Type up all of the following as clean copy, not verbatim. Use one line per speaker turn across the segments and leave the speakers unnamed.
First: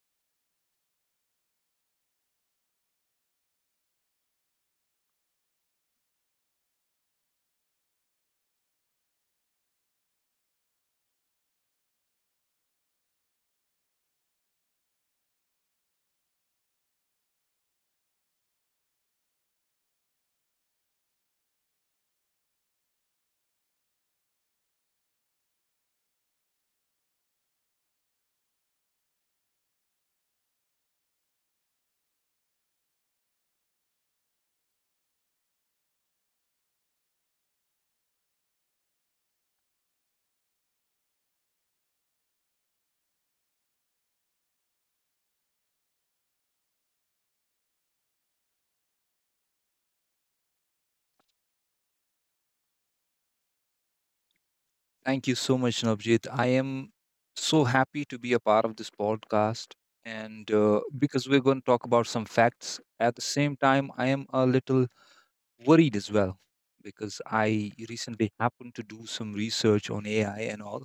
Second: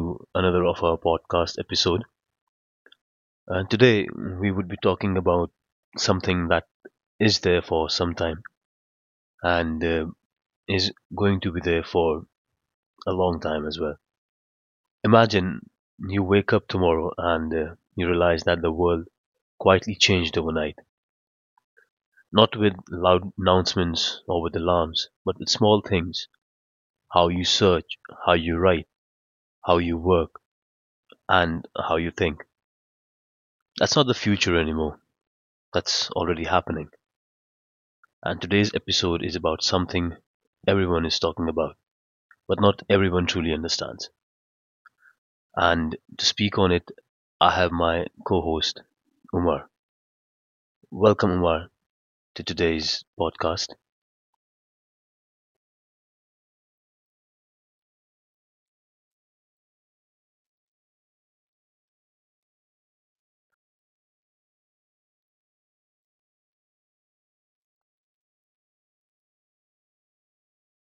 to another of our podcast episode. And today we would be talking about something that is there for some time and is going to be there for a long time as well. Imagine you wake up tomorrow and you realize that the world quietly changed overnight, not with loud announcements or with alarms, but with small things how you search, how you write, how you work, and how you think. That's not the future anymore. That's already happening. And today's episode is about something everyone is talking about, but not everyone truly understands. And to speak on it, I have my co host, Umar. Welcome, Umar, to today's podcast.
Thank you so much, Navjit. I am so happy to be a part of this podcast. And because we're going to talk about some facts, at the same time, I am a little worried as well, because I recently happened to do some research on AI and all.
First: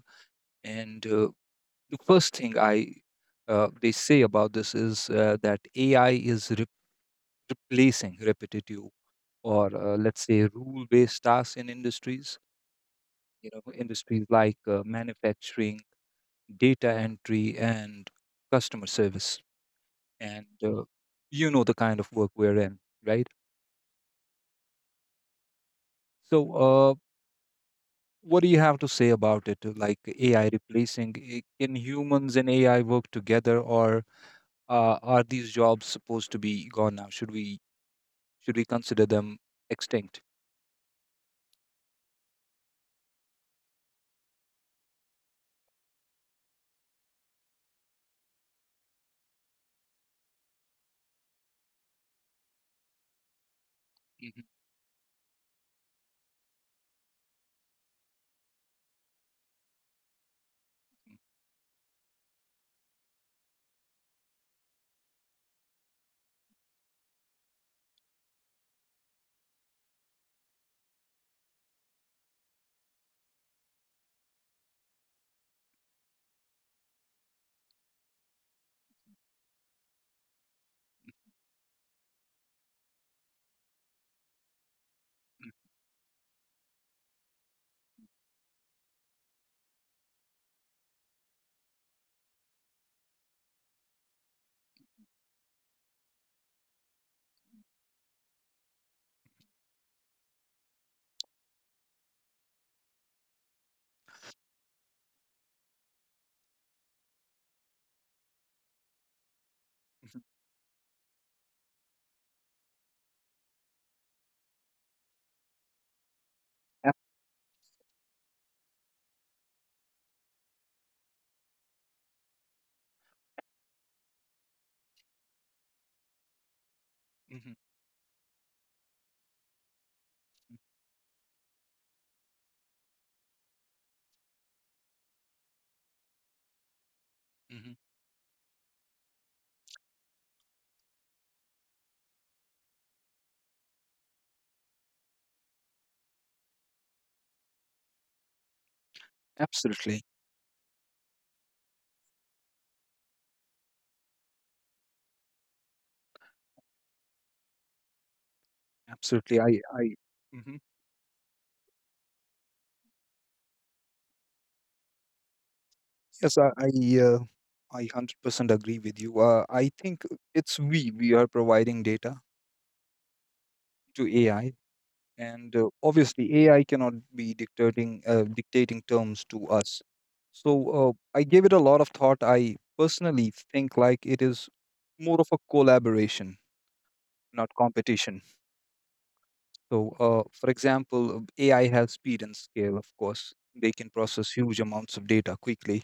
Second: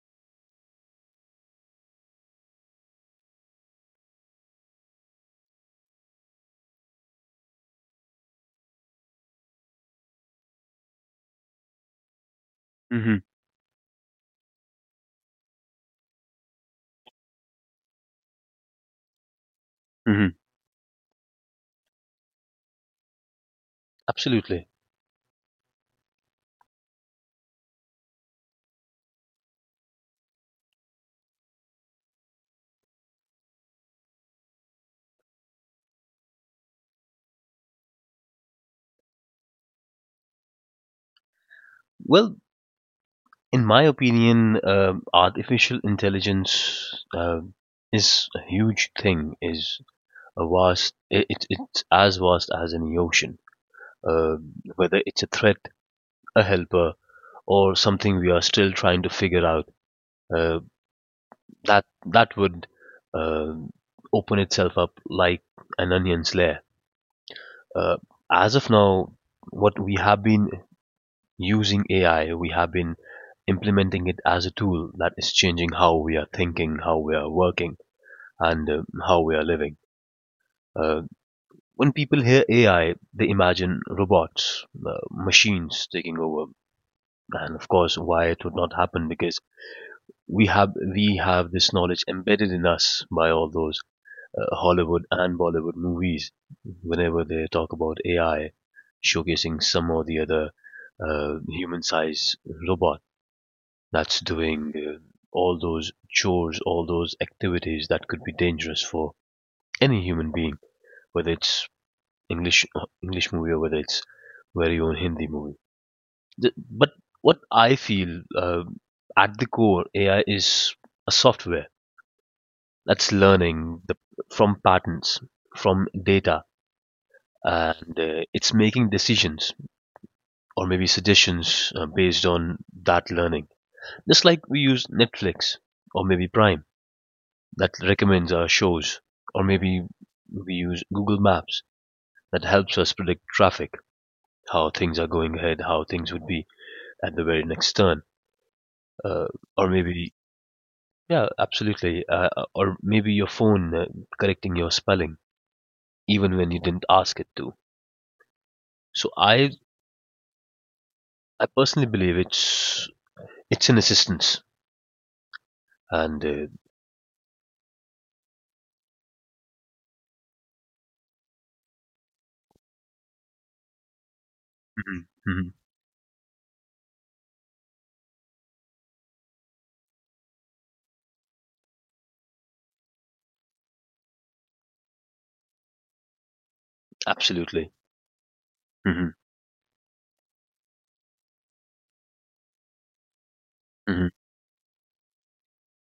And the first thing I they say about this is that AI is replacing repetitive or let's say rule-based tasks in industries.
Mm-hmm.
You know, industries like manufacturing, data entry, and customer service,
Mm-hmm.
and you know the kind of work we're in, right?
Absolutely.
So what do you have to say about it, like AI replacing, can humans and AI work together, or are these jobs supposed to be gone now? Should we consider them extinct?
Well, in my opinion, artificial intelligence is a huge thing. Is a vast. It's as vast as any ocean. Uh,
Mhm.
whether it's a threat, a helper, or something we are still trying to figure out, uh, that would uh, open itself up like an onion's layer. Uh, as of now, what we have been using AI, we have been implementing it as a tool that is changing how we are thinking, how we are working, and how we are living. Uh, when people hear AI, they imagine robots, machines taking over. And of course, why it would not happen because we have this knowledge embedded in us by all those Hollywood and Bollywood movies. Whenever they talk about AI, showcasing some or the other human-sized robot that's doing all those chores, all those activities that could be dangerous for any human being, whether it's English movie or whether it's very own Hindi movie. But
Ab-
what I feel at the core, AI is a software that's learning from patterns, from data,
mhm,
and it's making decisions or maybe suggestions based on that learning. Just like we use Netflix or maybe Prime that
mhm.
recommends our shows, or maybe we use Google Maps that helps us predict traffic, how things are going ahead, how things would be at the very next turn, uh, or
absolutely
maybe yeah, absolutely, or maybe your phone correcting your spelling even when you didn't ask it to. So
absolutely,
I
I mhm.
I personally believe it's an assistance, and
Yes, uh, I 100% agree with you. I think it's we are providing data to AI,
Mhm. Mhm.
and obviously AI cannot be dictating terms to us. So I gave it a lot of thought. I personally think like it is more of a collaboration, not
Absolutely.
competition.
Hmm.
So, for example, AI has speed and scale. Of course, they can
Hmm.
process huge amounts of data quickly,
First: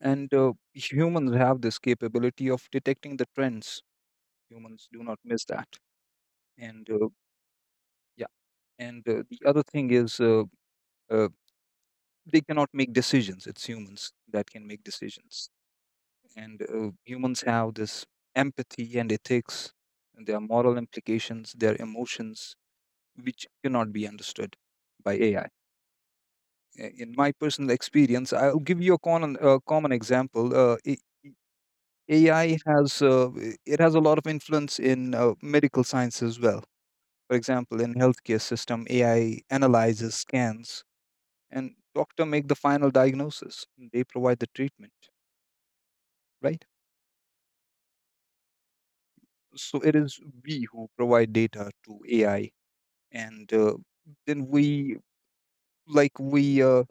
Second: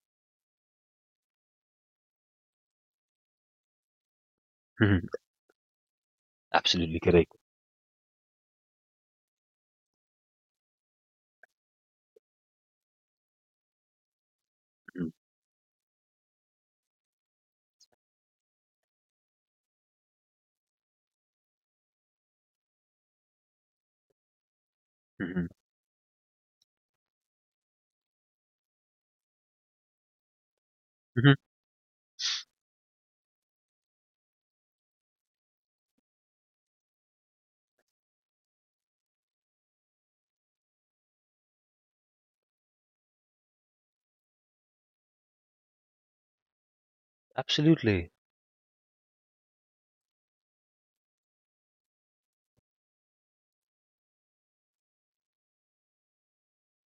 and humans have this capability of detecting the trends. Humans do
Hmm.
not miss that, and
Absolutely correct.
yeah. And the other thing is. Uh, they cannot make decisions. It's humans that can make
Hmm.
decisions, and humans have this empathy and ethics, and their moral implications, their emotions, which cannot be understood by AI.
Hmm.
In my personal experience, I'll give you a common example,
Hmm.
AI has it has a lot of influence in medical science as well. For example, in healthcare system, AI analyzes scans, and doctor make the final diagnosis. They provide the treatment, right?
Absolutely.
So it is we who provide data to AI, and then we, like we,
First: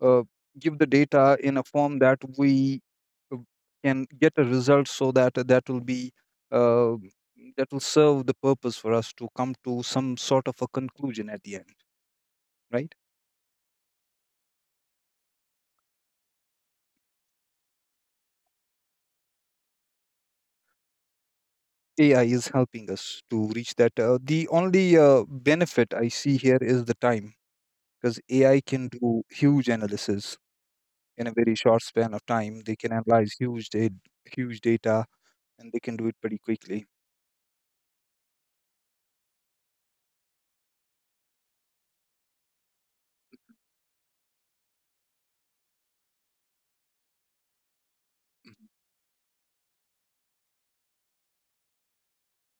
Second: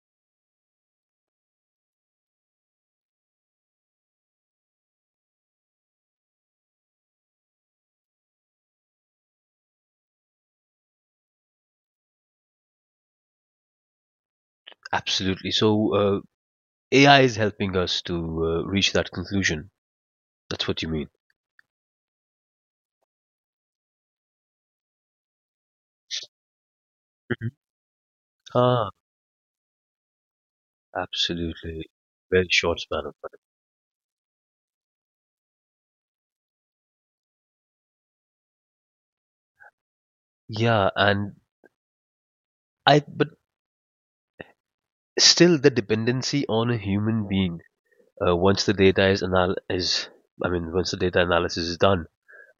uh, give the data in a form that we uh, can get a result, so that that will be uh, that will serve the purpose for us to come to some sort of a conclusion at the end, right?
Absolutely. So uh, AI is helping us to reach that conclusion. That's what you mean.
AI is helping us to reach that. The only benefit I see here is the time,
Hmm.
because AI can
Ah,
do huge analysis in a very short
absolutely.
span of
Very
time. They
short
can
span of
analyze
time.
huge data, and they can do it pretty quickly.
Yeah, and I but still the dependency on a human being once the data is anal is I mean once the data analysis is done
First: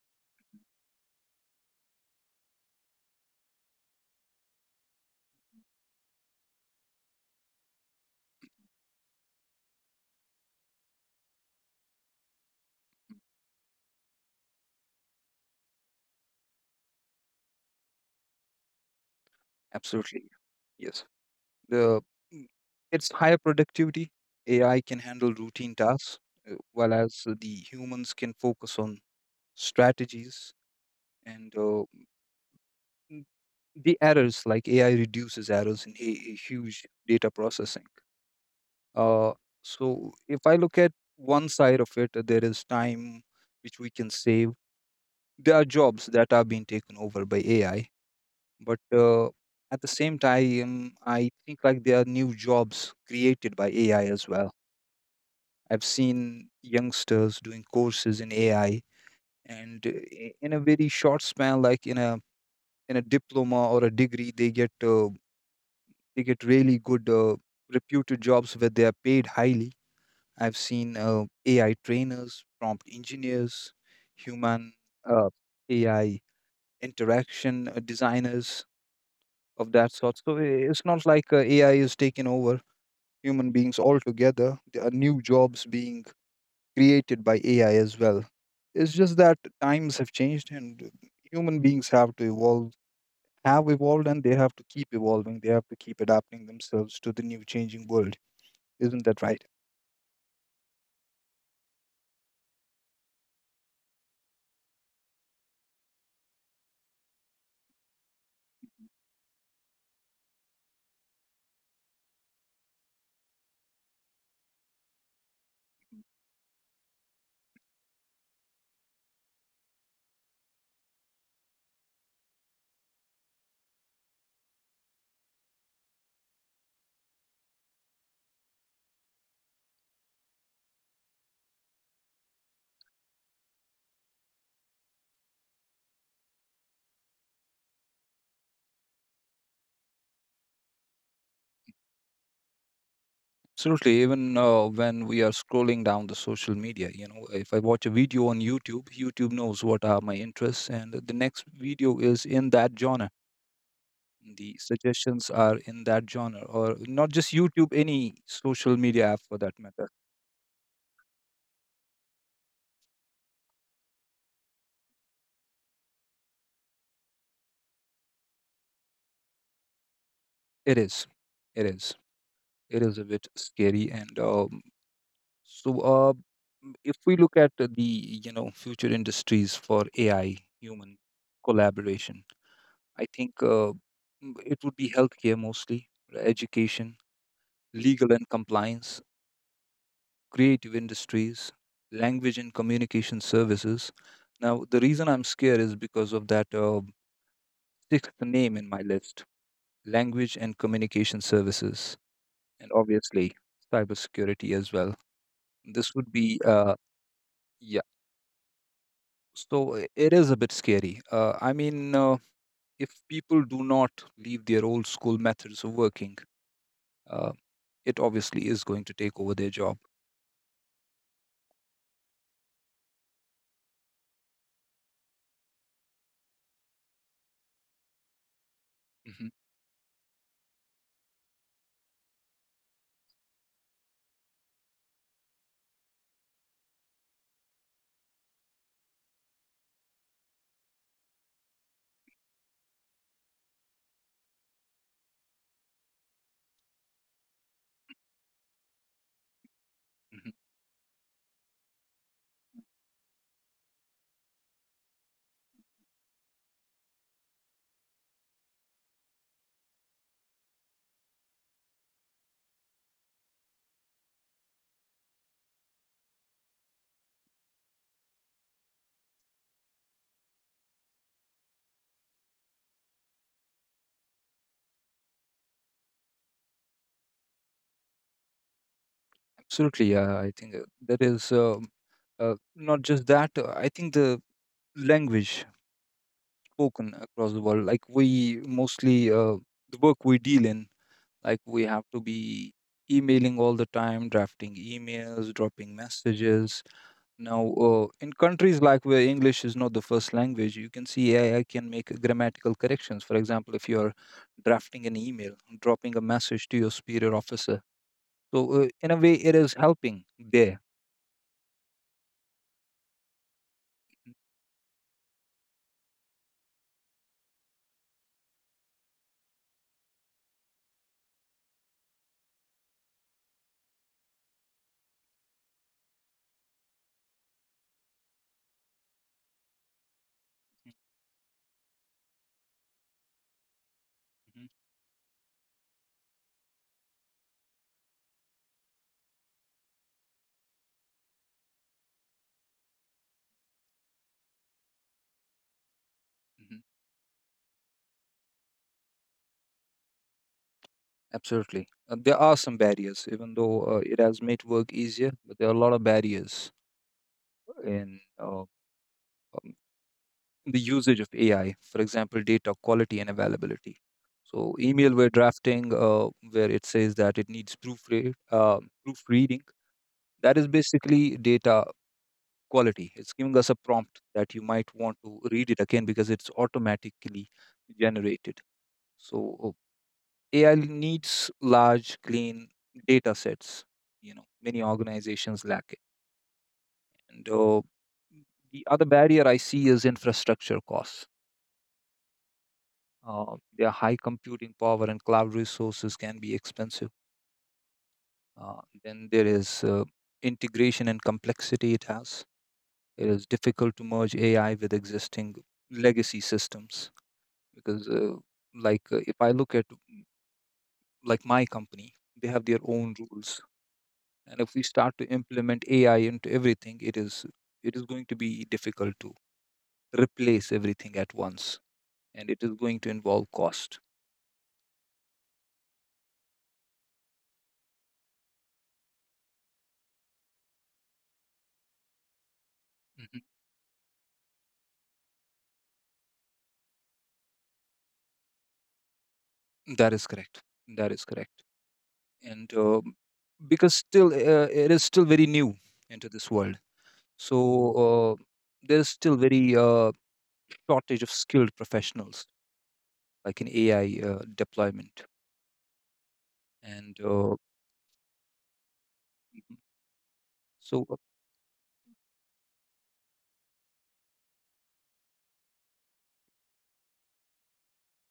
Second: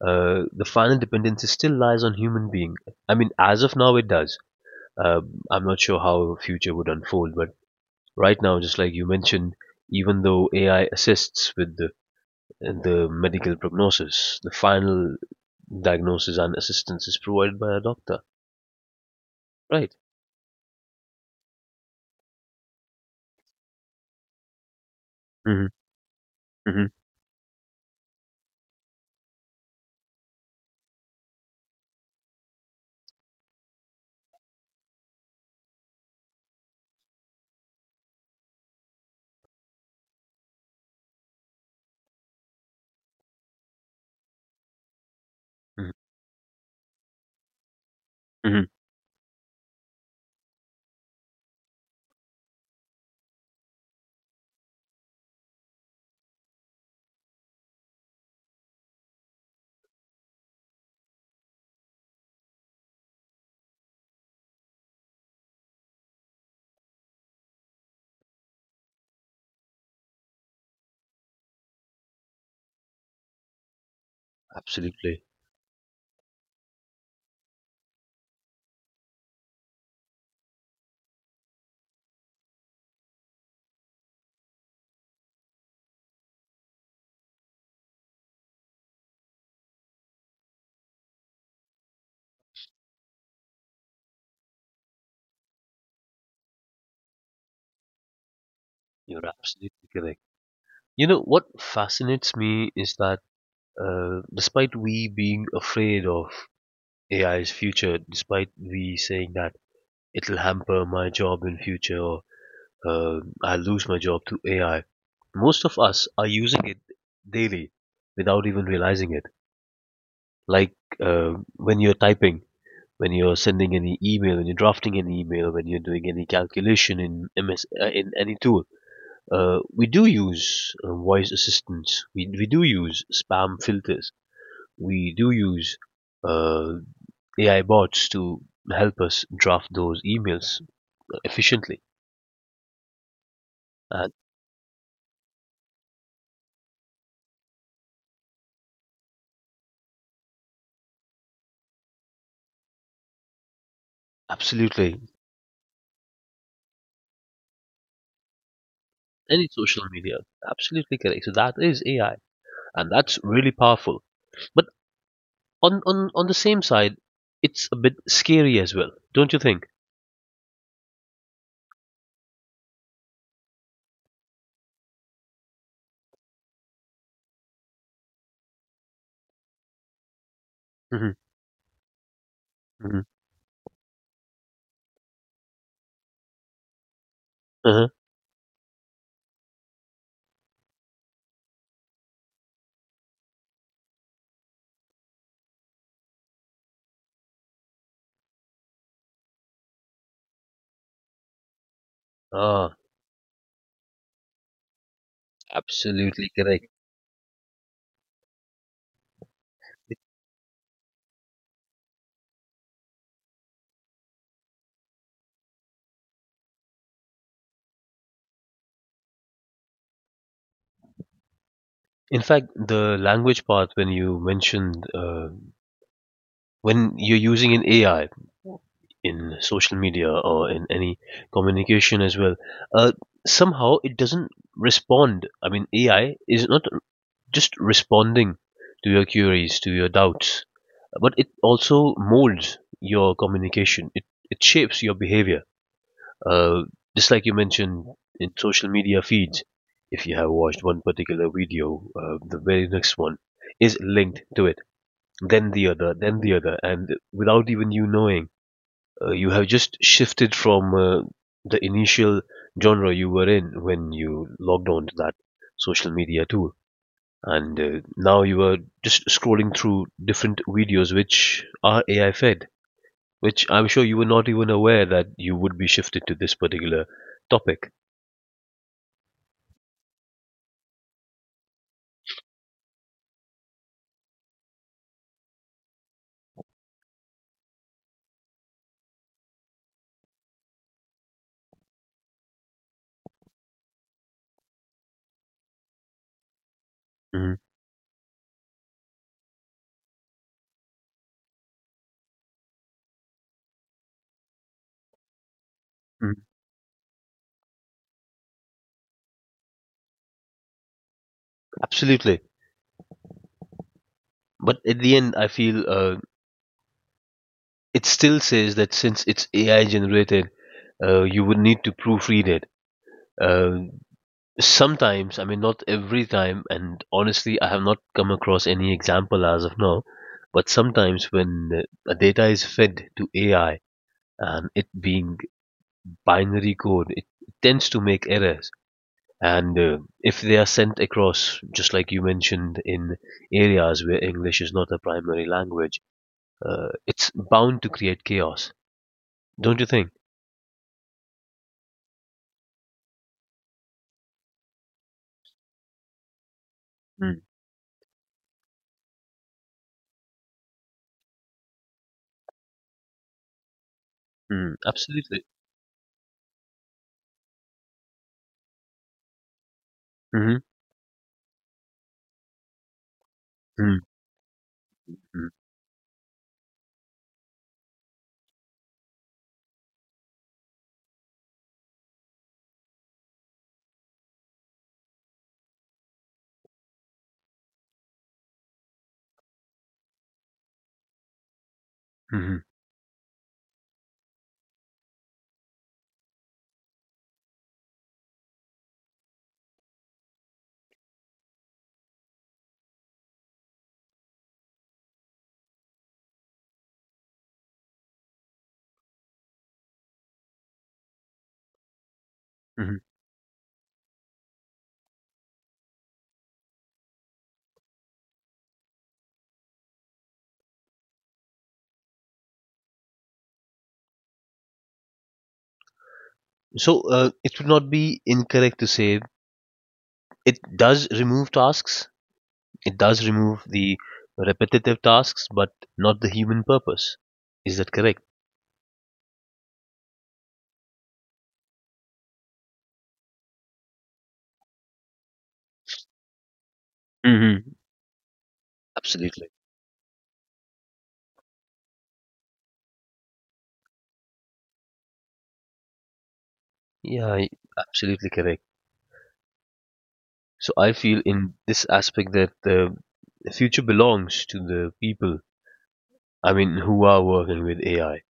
the final dependency still lies on human being. I mean, as of now, it does. Uh, I'm not sure how future would unfold, but right now, just like you mentioned, even though AI assists with the medical prognosis, the final diagnosis and assistance is provided by a doctor. Right.
Absolutely. Yes. the mm, it's higher productivity. AI can handle
Hmm.
routine tasks,
Hmm.
while as the humans can focus on strategies, and n- the errors, like AI reduces errors in a huge data processing. uh, so if I look at one side of it, there is time which we can save. There are
Hmm.
jobs that are being taken over by AI,
Hmm.
but at the same time, I think like there are new jobs created by AI as well. I've seen youngsters doing courses in AI, and in a very short span, like in a diploma or a degree, they get, really good, reputed jobs where they are paid highly. I've seen AI trainers, prompt engineers, human
Absolutely.
uh, AI interaction designers of that sort. So it's not like AI is taking over human beings altogether. There are new jobs being created by AI as well. It's just that times have changed, and human beings have to evolve, have evolved, and they have to keep evolving. They have to keep adapting themselves to the new changing world. Isn't that
You're
right?
absolutely correct. You know what fascinates me is that despite we being afraid of AI's future, despite we saying that it'll hamper my job in future or I'll lose my job to AI. Most of us are using it daily without even realizing it. Like when you're typing, when you're sending any email, when you're drafting an email, when you're doing any calculation in MS in any tool, we do use voice assistants. We do use spam filters. We do use uh, AI bots to help us draft those emails efficiently.
Absolutely.
And
Even when we are scrolling down the social media, you know, if I watch a video on YouTube, YouTube knows what are my interests, and the next video is in that genre. The
absolutely,
suggestions are in that genre, or not just YouTube, any social media app, for
any
that
social
matter.
media. Absolutely correct. So that is AI, and that's really powerful. But on the same side, it's a bit scary as well, don't you think?
it is it is it is a bit scary, and so, if we look at the future industries for AI human
Hmm.
collaboration, I
Hmm.
think it would be healthcare, mostly, education,
Uh-huh.
legal and compliance, creative industries, language and communication services. Now the reason I'm scared is because of that sixth name in my list, language and communication services, and
Ah,
obviously cybersecurity as well. This would
absolutely
be,
correct.
uh, yeah, so it is a bit scary. I mean, if people do not leave their old school methods of working, uh, it obviously is going to take over their job.
In fact, the language part when you mentioned when you're using an AI
Hmm.
in social media or in any communication as well, uh, somehow it doesn't respond. I mean, AI is not just responding to your queries, to your doubts, but it also molds your communication. It shapes your behavior. Uh, just like you mentioned in social media feeds, if you have
Hmm.
watched one particular video, the very next one is linked to it, then the other, and without even you knowing, you have just shifted from the initial genre you were in when you logged on to that social media tool and now you were just scrolling through different videos which are AI fed, which I'm sure you were not even aware that you would be shifted to this particular topic.
Absolutely, yeah, I think that is, uh, not just that. I think the language spoken across the world, like we mostly, the work we deal in. Like we have to be emailing all the time, drafting emails, dropping messages.
Hmm.
Now, in countries like where English is not the first language, you can see AI can make grammatical corrections. For example, if you're drafting an email, dropping a message to your superior officer. So, in a way, it is helping there.
Absolutely. But at the end, I feel it still says that since it's AI generated, you would need to proofread it. Uh, sometimes, I mean, not every time, and honestly, I have not come across any example as of now. But sometimes, when a data is fed to AI
Mhm,
and it being binary code, it tends to make errors. And if they are sent across, just like you mentioned, in areas where English is not a primary language,
mhm.
it's bound to create chaos, don't you think?
Absolutely. There are some barriers. Even though it has made work easier, but there are a lot of barriers
Mm,
in, um, the usage of AI, for example, data quality and availability. So
mm,
email we're
absolutely.
drafting, where it says that it needs proofreading. That
Hmm.
is basically data quality. It's giving us a
Mm, mm.
prompt that you might want to
Hmm. Hmm.
read it again because it's automatically generated. So AI needs large, clean data sets. You know, many organizations lack it. And the other barrier I see is infrastructure costs.
Mm-hmm.
Their high computing power and cloud resources can be expensive. Uh, then there is integration and complexity it has. It is difficult to merge AI with existing legacy systems, because, like, if I look at, like my company, they have their
Mm-hmm.
own rules, and if we start to implement AI into everything, it is, going to be difficult to replace everything at once, and it is going to involve cost.
So it would not be incorrect to say it does remove tasks, it does
Mhm.
remove the repetitive tasks, but not the human purpose. Is that correct?
That is correct. That is correct. And because still it is still very new into this world, so
Hmm.
uh, there's still
Absolutely.
very, shortage of skilled professionals like in AI deployment, and
Yeah, absolutely correct.
Mhm.
So I
So
feel in this aspect that the future belongs to the people, I mean, who are working with AI.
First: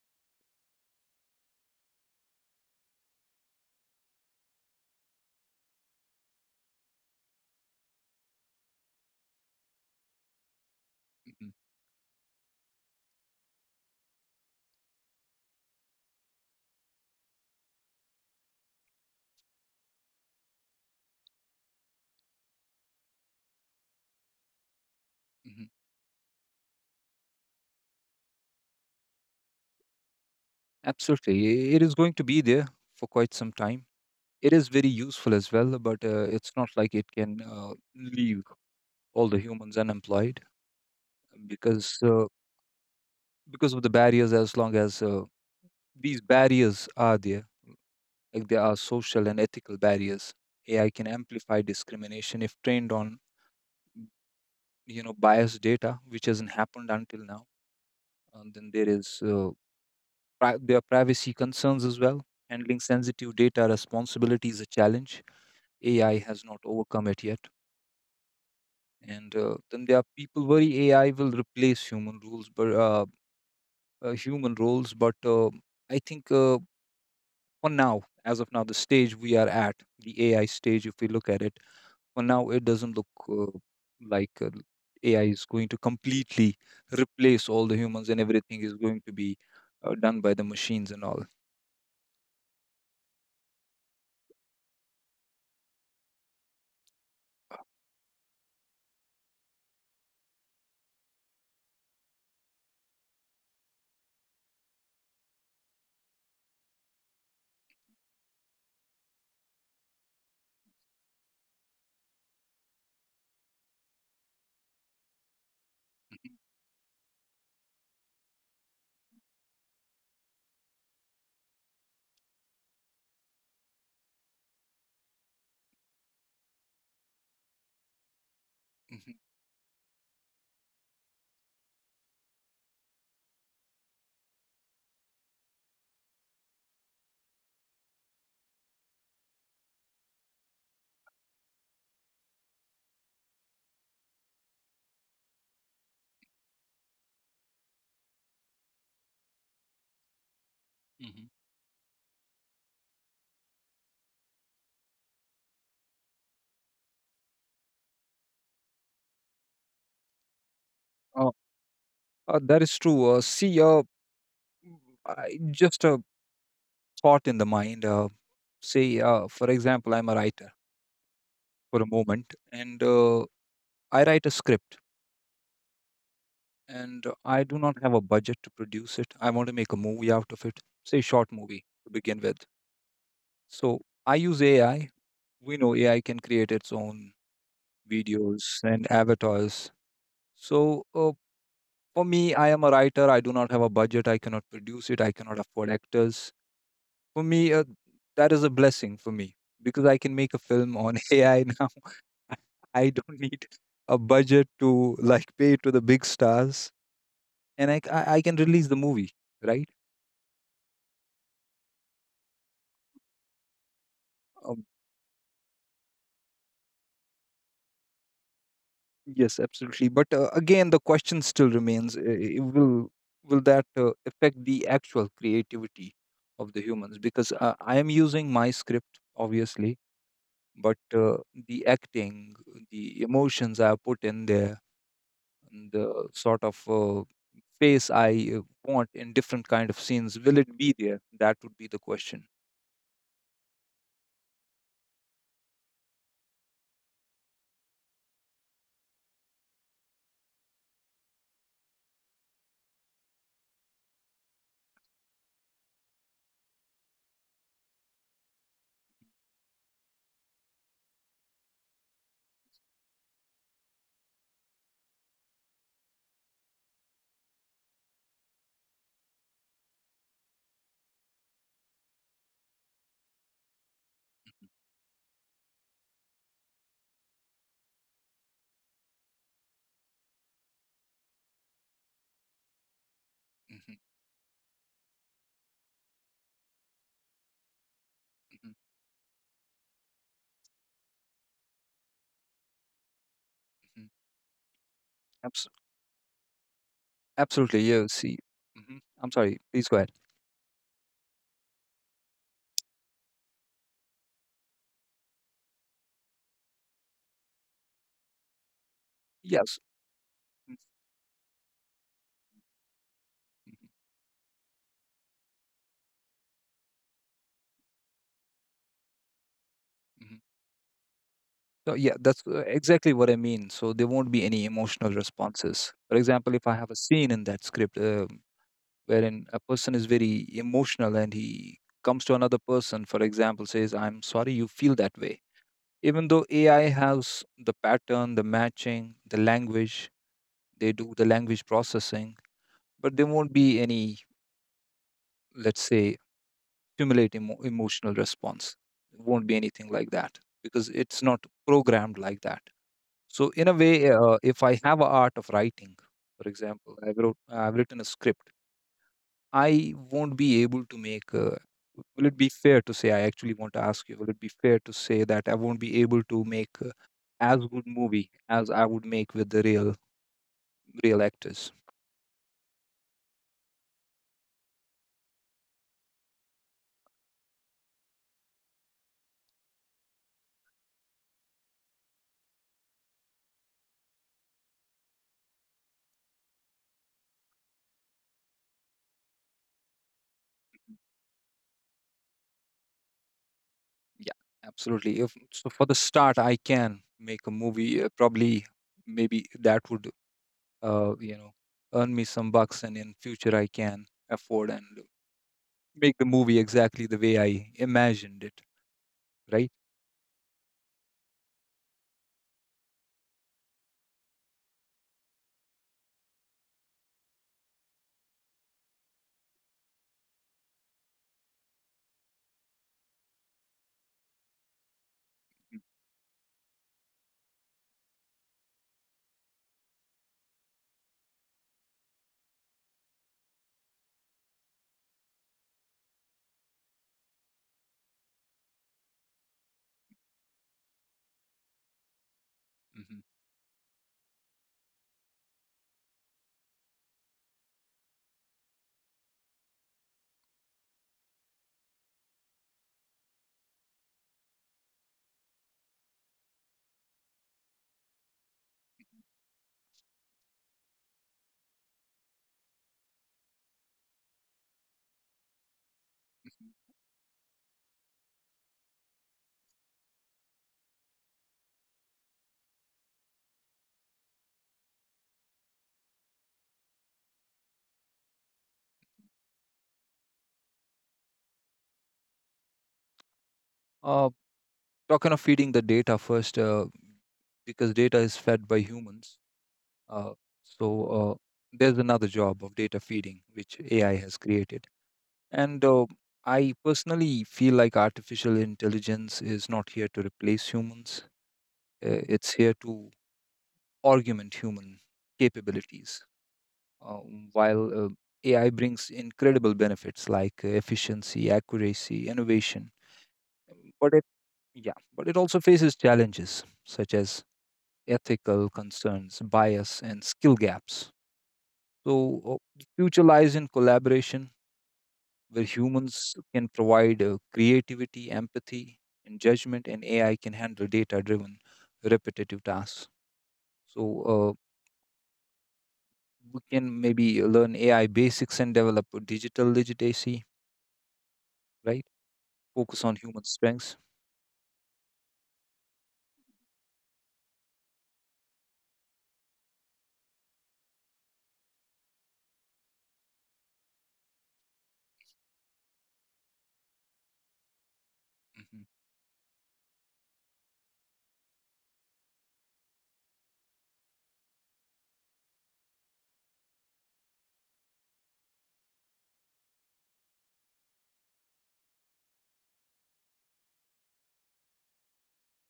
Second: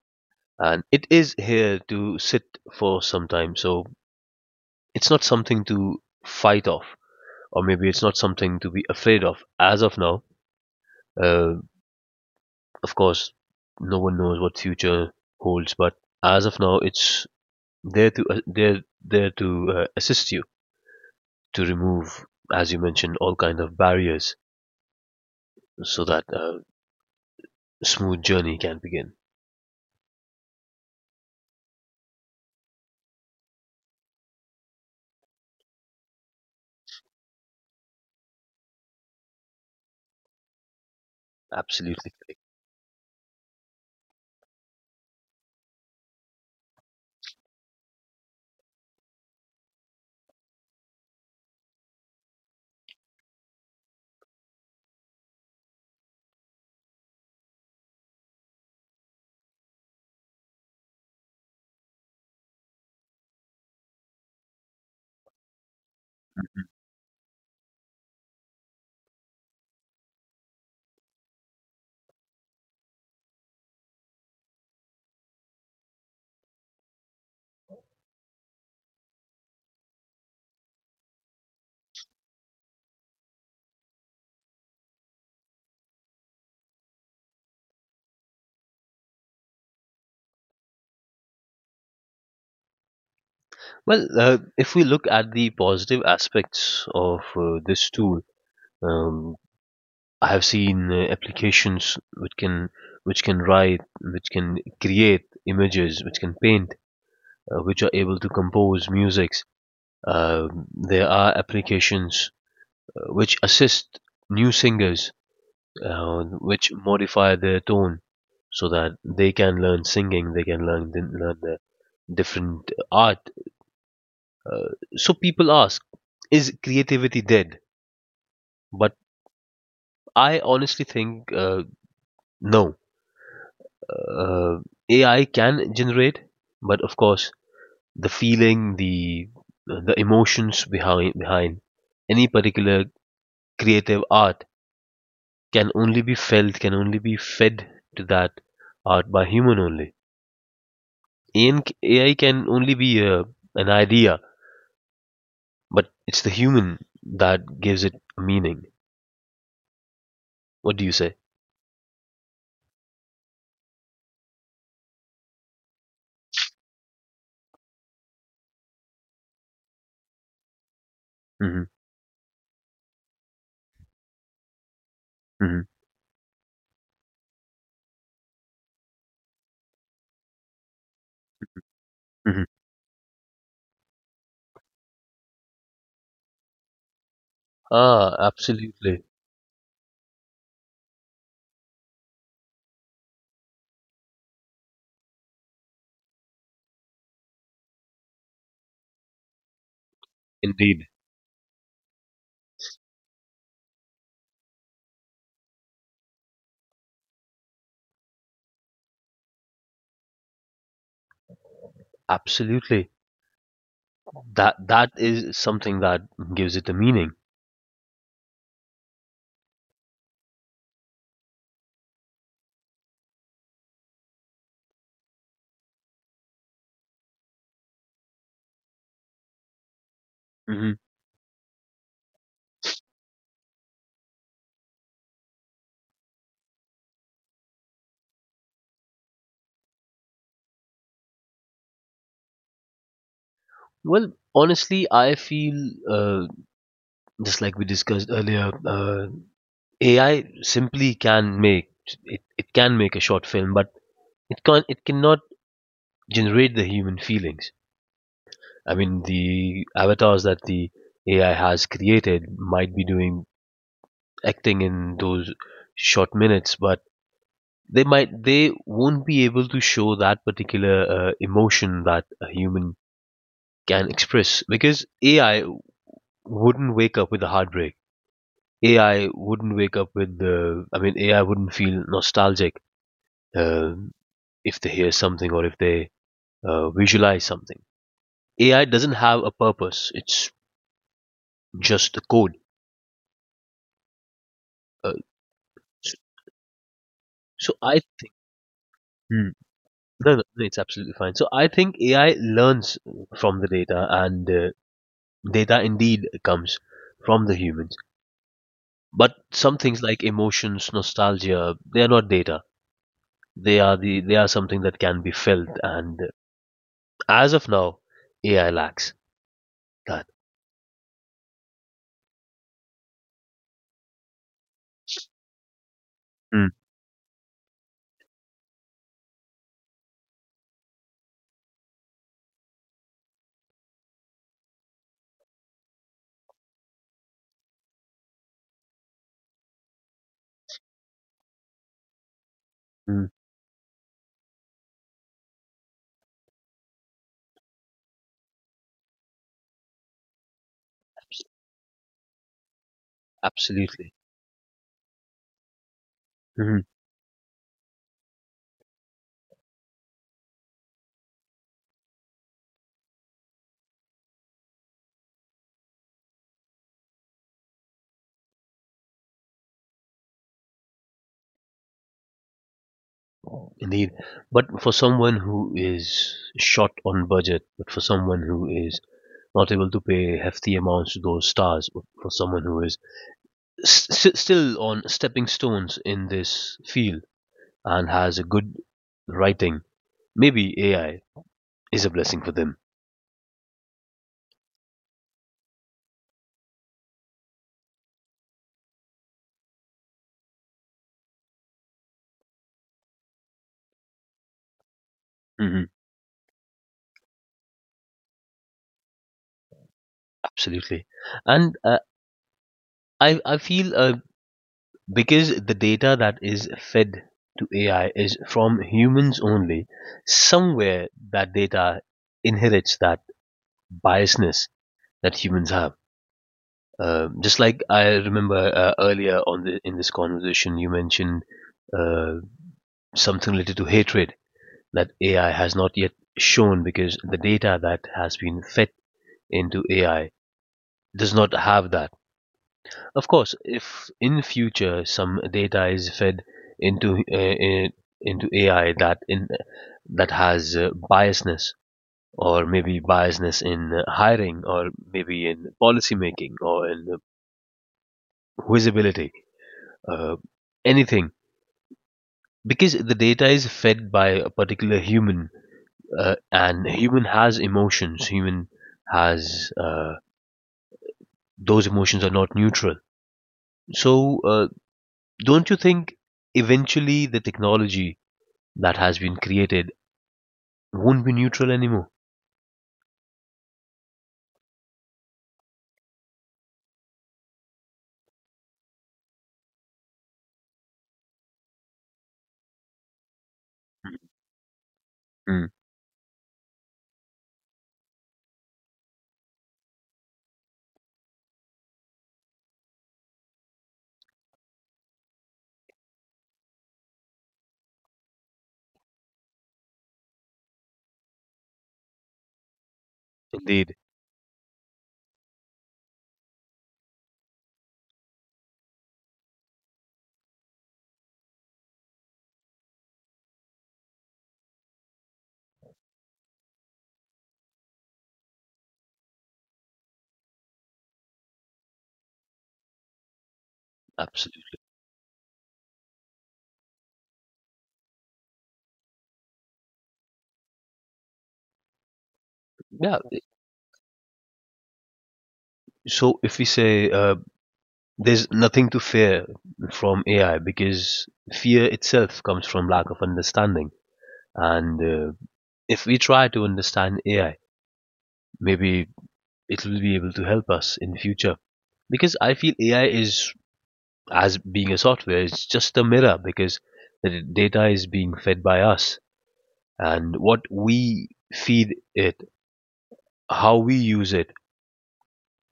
And it is here to sit for some time. So it's not something to fight off, or maybe it's not something to be afraid of as of now.
mhm,
Uh, of course, no one knows what future holds, but as of now, it's there to there there to assist you to remove, as you mentioned, all kind of barriers
mhm.
so that a smooth journey can begin.
Absolutely. It is going to be there for quite some time. It is very useful as well, but it's not like it can, leave all the humans unemployed, because
Absolutely
uh,
correct.
because of the barriers. As long as these barriers are there, like there are social and ethical barriers. AI can amplify discrimination if trained on, you know, biased data, which hasn't happened until now. And then there is there are privacy concerns as well. Handling sensitive data responsibility is a challenge. AI has not overcome it yet. And then there are people worry AI will replace human rules, but human roles. But I think, for now, as of now, the stage we are at, the AI stage, if we look at it, for now it doesn't look uh, like AI is going to completely replace all the humans and everything is going to be done by the machines and all.
Well, if we look at the positive aspects of this tool, um, I have seen applications which can write, which can create images, which can paint, which are able to compose musics. There are applications which assist new singers, which modify their tone so that they can learn singing, they can learn the different art. Uh, so people ask, is creativity dead? But
Mhm,
I honestly think no. Uh, AI can generate, but of course, the feeling, the emotions behind any particular creative art can only be felt, can only be fed to that art by human only.
mhm.
AI can only be an idea, but it's the human that gives it meaning. What do you say?
uh, that is true, see, mm, just a thought in the mind, say, for example, I'm a writer
Hmm.
for a moment, and I write a script,
Hmm.
and I do not have a budget to produce it. I want to make a movie out of it, say short movie to begin with. So I use AI. We know AI can create its own
Ah,
videos and
absolutely.
avatars. So for me, I am a writer. I do not have a budget. I cannot produce it. I cannot afford actors. For me, that is a blessing for me, because I can make a film
Indeed.
on AI now. I don't need a budget to, like, pay to the big stars, and I can release the movie, right.
Absolutely.
Uh,
That is something that gives it a meaning.
Yes, absolutely. But again, the question still remains: will that affect the actual creativity of the humans? Because I am using my script, obviously, but
Hmm.
the acting, the emotions I put in there, and the sort of face I want in different kind of scenes, will it be there? That would be the question.
Well, honestly, I feel uh, just like we discussed earlier, AI simply can make a short film, but it cannot generate the human feelings. I mean, the avatars that the AI has created might be doing acting in those short minutes, but they won't be able to show that particular emotion that a human can express because AI wouldn't wake up with a heartbreak. AI. Wouldn't wake up with the. I mean, AI wouldn't feel nostalgic
Hmm.
um if they hear something or if they visualize something.
Hmm.
AI doesn't have a purpose. It's just the code.
Hmm.
Uh,
Abs-
s- so
Absolutely.
I
Yeah.
think.
See. Hmm. I'm
Hmm.
sorry. Please go ahead.
No, no, no, it's absolutely fine. So I think AI learns from the data, and data indeed comes from the humans. But
Yes.
some things like
Mhm,
emotions, nostalgia, they are not data. They are they are something that can be felt. And as of now, AI lacks that.
mhm. No, yeah, that's exactly what I mean. So there won't be any emotional responses. For example, if
Mm,
I have a scene in that script wherein a person is very emotional and he comes to another person, for example, says, I'm sorry you feel that way. Even though AI has the pattern, the matching, the language, they do the language processing, but there
mm,
won't be any, let's say, stimulate emotional response. There won't be anything like that because it's not programmed like that. So in a way,
absolutely.
if I have a art of writing, for
Mhm.
example, I've written a script. I won't be able to make. Will it be fair to say? I actually want to ask you. Will it be fair to say that I won't be able to make as good movie as I would make with the real actors?
Indeed. But for someone who is short on budget, but for someone who is not able to pay hefty amounts to those stars, or for someone who is still on stepping stones in this field and has a good writing, maybe AI is a blessing for them.
Yeah, absolutely. If so, for the start, I can make a movie. Probably, maybe that would, uh, you know, earn me some bucks, and in future, I can afford and
Mhm.
make the movie exactly the way I imagined it, right?
Absolutely. And I feel because the data that is fed to AI is from humans only, somewhere that data inherits that biasness that humans have. Just like I remember earlier in this conversation, you mentioned uh, something related to hatred that AI has not yet shown because the data that has been fed into AI does not have that.
Hmm.
Of course, if in future some data is fed into uh, uh, into AI that has biasness or maybe biasness in hiring or maybe in policy making or in visibility, uh, anything, because the data is fed by a particular human and human has emotions human has those emotions are not neutral. So don't you think eventually the technology that has been created won't be neutral anymore.
Uh, talking of feeding the data first, because data is fed by humans, uh, so uh, there's another job of data feeding which AI has created.
Mm.
And I personally feel like artificial intelligence is not here to replace humans. It's here to argument human capabilities. Uh, while AI brings incredible benefits like efficiency, accuracy, innovation,
Indeed.
but but it also faces challenges such as ethical concerns, bias, and skill gaps. So the future lies in collaboration, where humans can provide creativity, empathy, and judgment, and AI can handle data-driven, repetitive tasks. So
Absolutely.
we can maybe learn AI basics and develop a digital literacy, right? Focus on
Yeah.
human strengths.
So if we say there's nothing to fear from AI because fear itself comes from lack of understanding, and if we try to understand AI,
Mhm.
maybe it will be able to help us in future. Because I feel AI is as being a software, it's just a mirror because the data is being fed by us and what we feed it, how we use it.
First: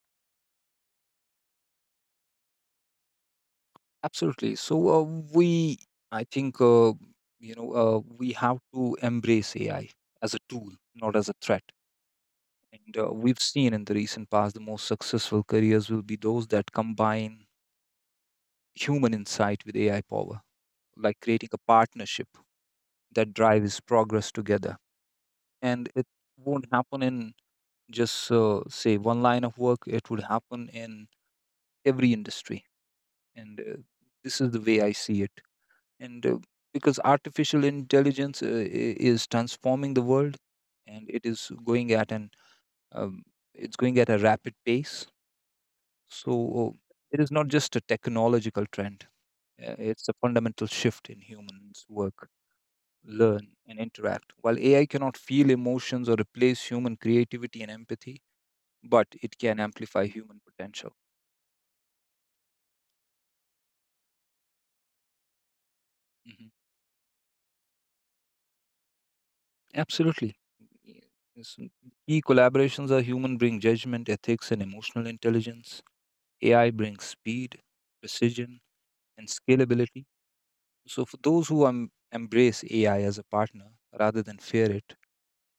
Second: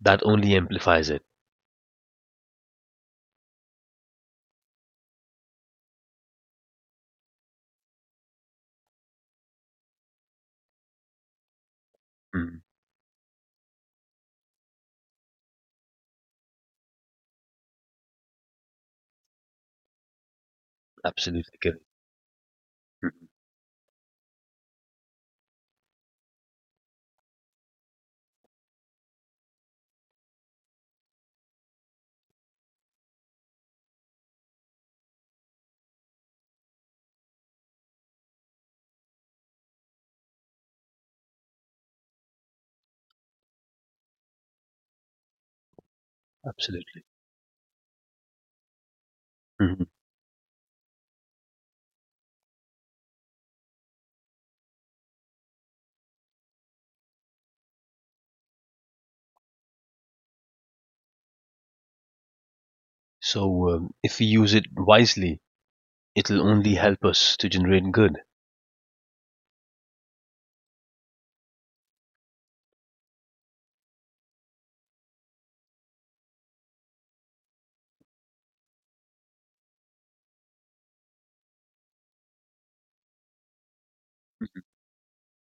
That only amplifies it.
Absolutely. We, I think, we have to embrace AI as a tool, not as a threat.
Mhm.
And we've seen in the recent past, the most successful careers will be those that combine human insight with AI power, like creating a
Absolutely correct.
partnership that drives progress together. And it won't happen in just say one line of work, it would happen in every industry. And this is the way I see it. And because artificial intelligence is transforming the world and it is going at an um, it's going at a rapid pace. So uh,
Absolutely.
it is not just a technological trend. uh,
Mhm.
It's a fundamental shift in humans' work, learn, and interact. While AI cannot feel emotions or replace human creativity and empathy, but it can amplify human potential.
So, if we use it wisely, it'll
Mhm.
only help us to generate good.
Absolutely. Y- yes, mm, key collaborations are human bring judgment, ethics, and emotional intelligence. AI brings speed, precision, and scalability. So, for those who embrace AI as a partner rather than fear it,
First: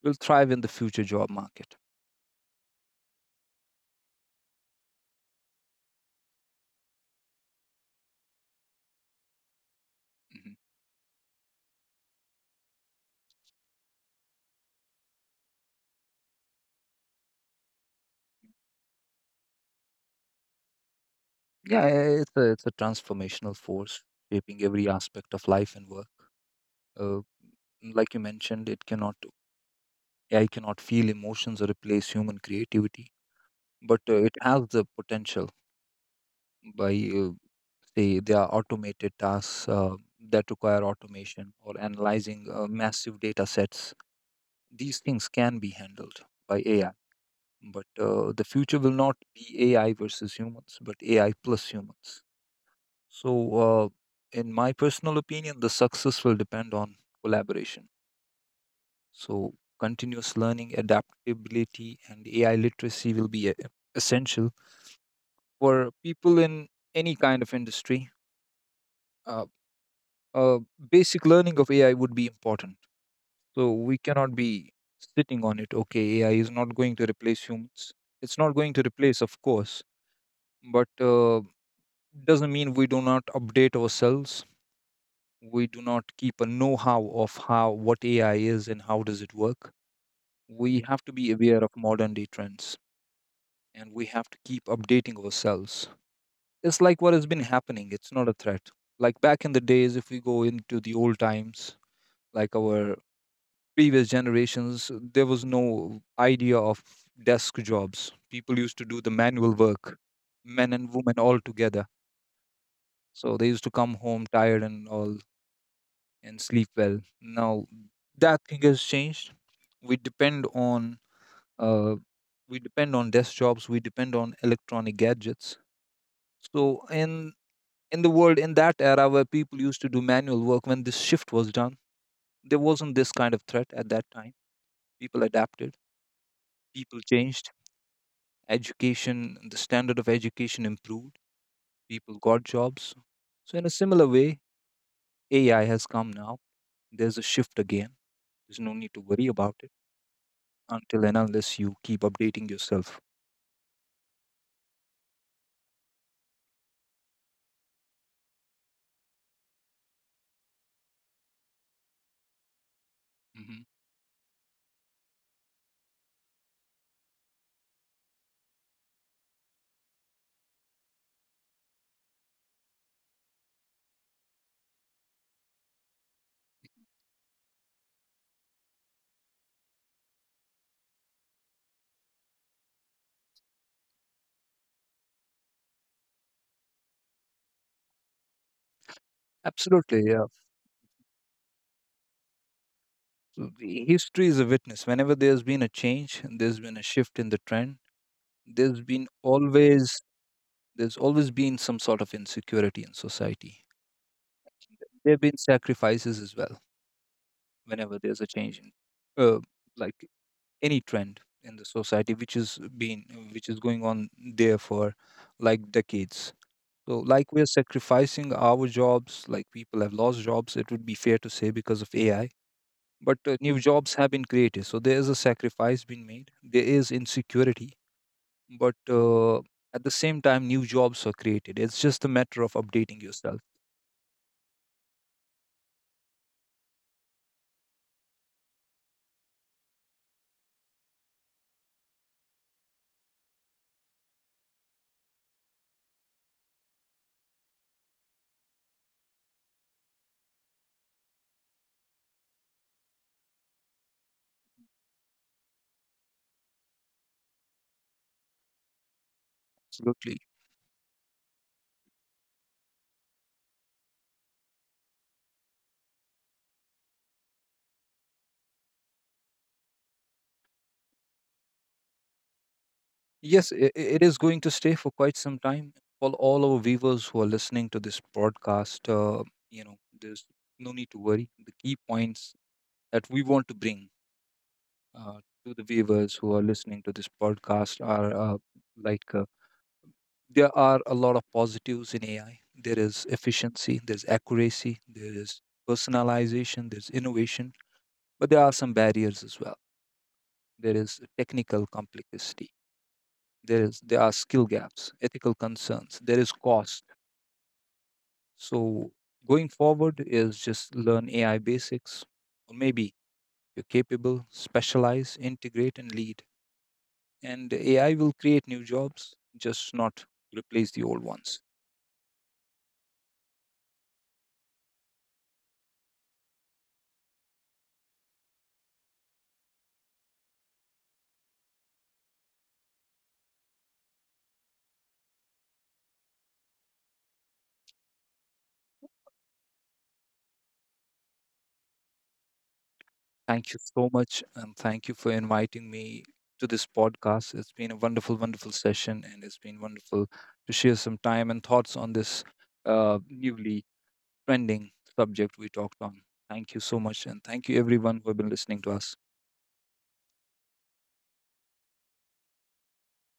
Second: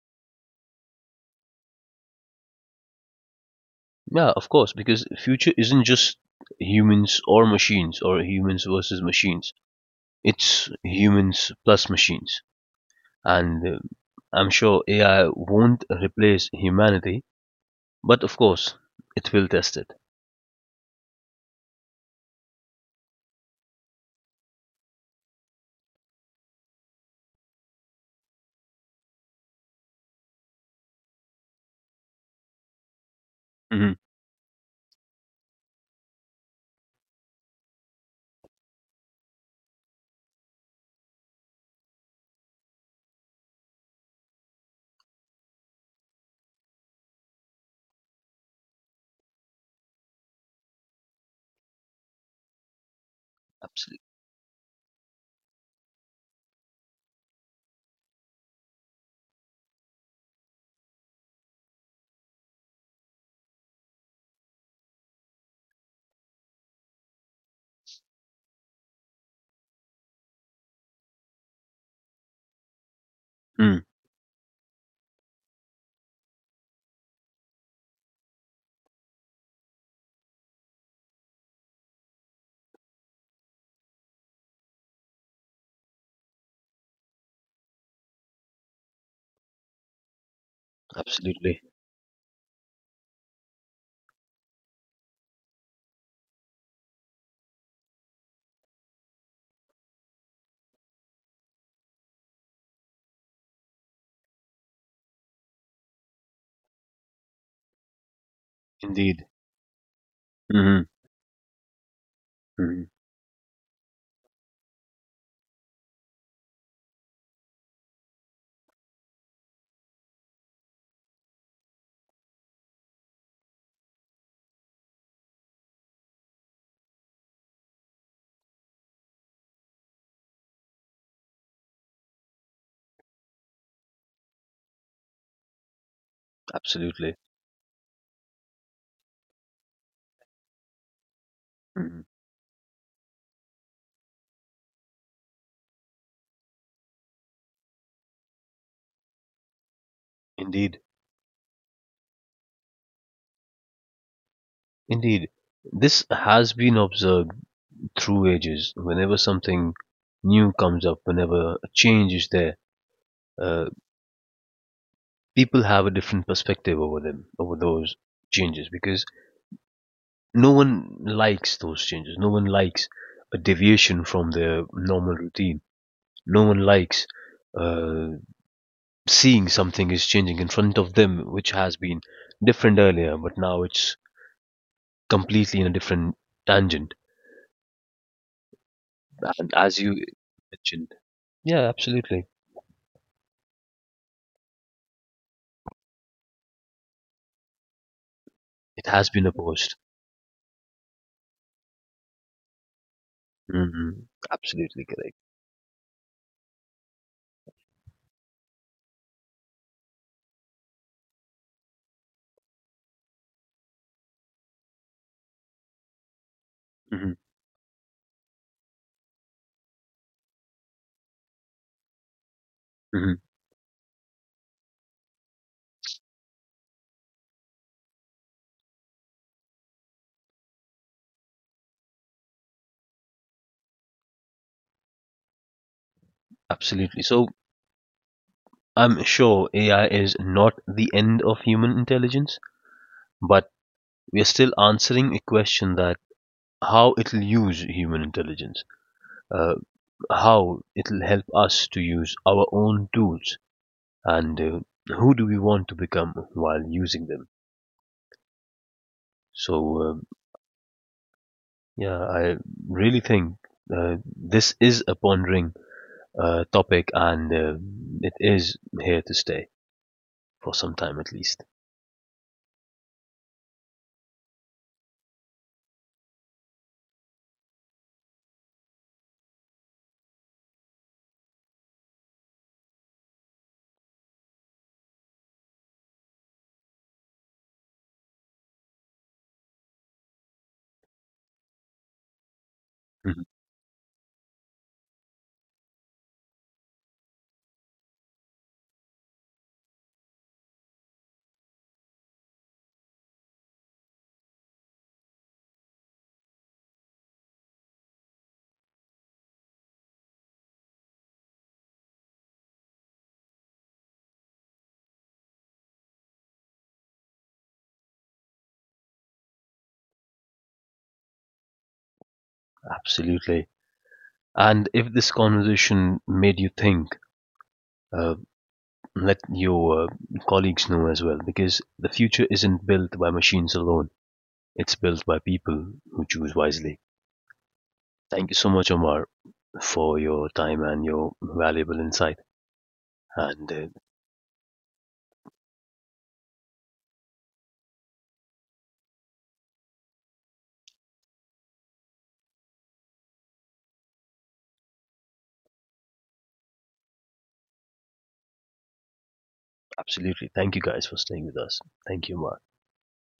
will thrive in the future job market.
Yeah, of course, because future isn't just humans or machines or humans versus machines.
Mhm.
It's humans plus machines. And I'm sure AI won't replace humanity, but of course, it will test it.
Yeah, it's a transformational force shaping every aspect of life and work. Uh, like you mentioned, it cannot AI cannot feel emotions or replace human creativity,
Hmm.
but it has the potential by say there are automated tasks that require automation or analyzing massive data sets. These things can be handled by AI, but the future will not be AI versus humans, but AI plus humans. So uh,
Absolutely.
in my personal opinion, the success will depend on collaboration. So continuous learning, adaptability, and AI literacy will be essential for people in any kind of industry. Uh, uh, basic learning of AI would be important. So
Mm.
we cannot be sitting on it. Okay, AI is not going to replace humans. It's not going to replace, of course, but doesn't mean we do not update ourselves. We do not keep a know-how of how what AI is and how does it work. We have to be
Absolutely.
aware of modern day trends, and we have to keep updating ourselves. It's like what has been happening. It's not a threat. Like back in the days, if we go into the old times, like our previous generations, there was no idea of desk jobs. People used to do the
Indeed.
manual work, men
Hmm.
and women all together.
Hmm.
So they used to come home tired and all and sleep well. Now that thing has changed. We depend on uh, desk jobs, we depend on electronic gadgets. So in in the world, in that era where people used to do manual work, when this shift was done, there wasn't this kind of threat at that time. People adapted, people
Absolutely.
changed. Education, the standard of education improved,
Hmm.
people got jobs. So, in a similar way, AI has come now. There's a shift again. There's no need to worry about it
Indeed.
until and unless you keep updating yourself.
Indeed, this has been observed through ages. Whenever something new comes up, whenever a change is there,
Hmm.
uh, people have a different perspective over them, over those changes, because no one likes those changes. No one likes a deviation from their normal routine. No one likes uh, seeing something is changing in front of them, which has been different earlier, but now it's completely in a different tangent. And as
Absolutely,
you
yeah.
mentioned, yeah, absolutely.
So the History is a witness. Whenever there's been a change, there's been a shift in the trend. There's
It
been
has been opposed.
always there's always been some sort of insecurity in society.
Mhm. Absolutely
There
correct.
have been sacrifices as well. Whenever there's a change in, uh, like any trend in the society which is going on there for like decades. So
Hmm.
like we're sacrificing our jobs, like people have lost jobs, it would be fair to say, because of AI.
Hmm.
But new jobs have been created. So there is a sacrifice being made, there is insecurity, but at the same time new jobs are created. It's just a matter of updating yourself.
Absolutely. So I'm sure AI is not the end of human intelligence, but we are still answering a question that how it'll use human intelligence, uh, how it'll help us to use our own tools, and who do we want to become while using them. So um
Absolutely.
yeah, I really think uh, this is a pondering topic, and it is here to stay for some time at least.
Yes, it is going to stay for quite some time. For all our viewers who are listening to this broadcast, you know, there's no need to worry. The key points that we want to bring uh, to the viewers who are listening to this podcast are like uh, there are a lot of positives in AI. There is
Mhm.
efficiency, there's accuracy, there is personalization, there's innovation, but there are some barriers as well. There is technical complexity, there are skill gaps, ethical concerns, there is cost. So going forward is just learn AI basics, or maybe you're capable, specialize, integrate, and lead. And AI will create new jobs, just not replace the old ones.
Absolutely. And if this conversation made you think, uh, let your colleagues know as well, because the future isn't built by machines alone. It's built by people who choose wisely. Thank you so much, Omar, for your time and your valuable insight. And
Thank you so much, and thank you for inviting me to this podcast. It's been a wonderful, wonderful session, and it's been wonderful to share some time and thoughts on this newly trending subject we talked on. Thank you so much, and thank you everyone who have been listening to us.
absolutely, thank you guys for staying with us. Thank you, Omar.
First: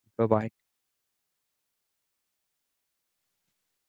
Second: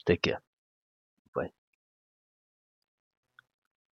Take
Bye
care.
bye.
Bye.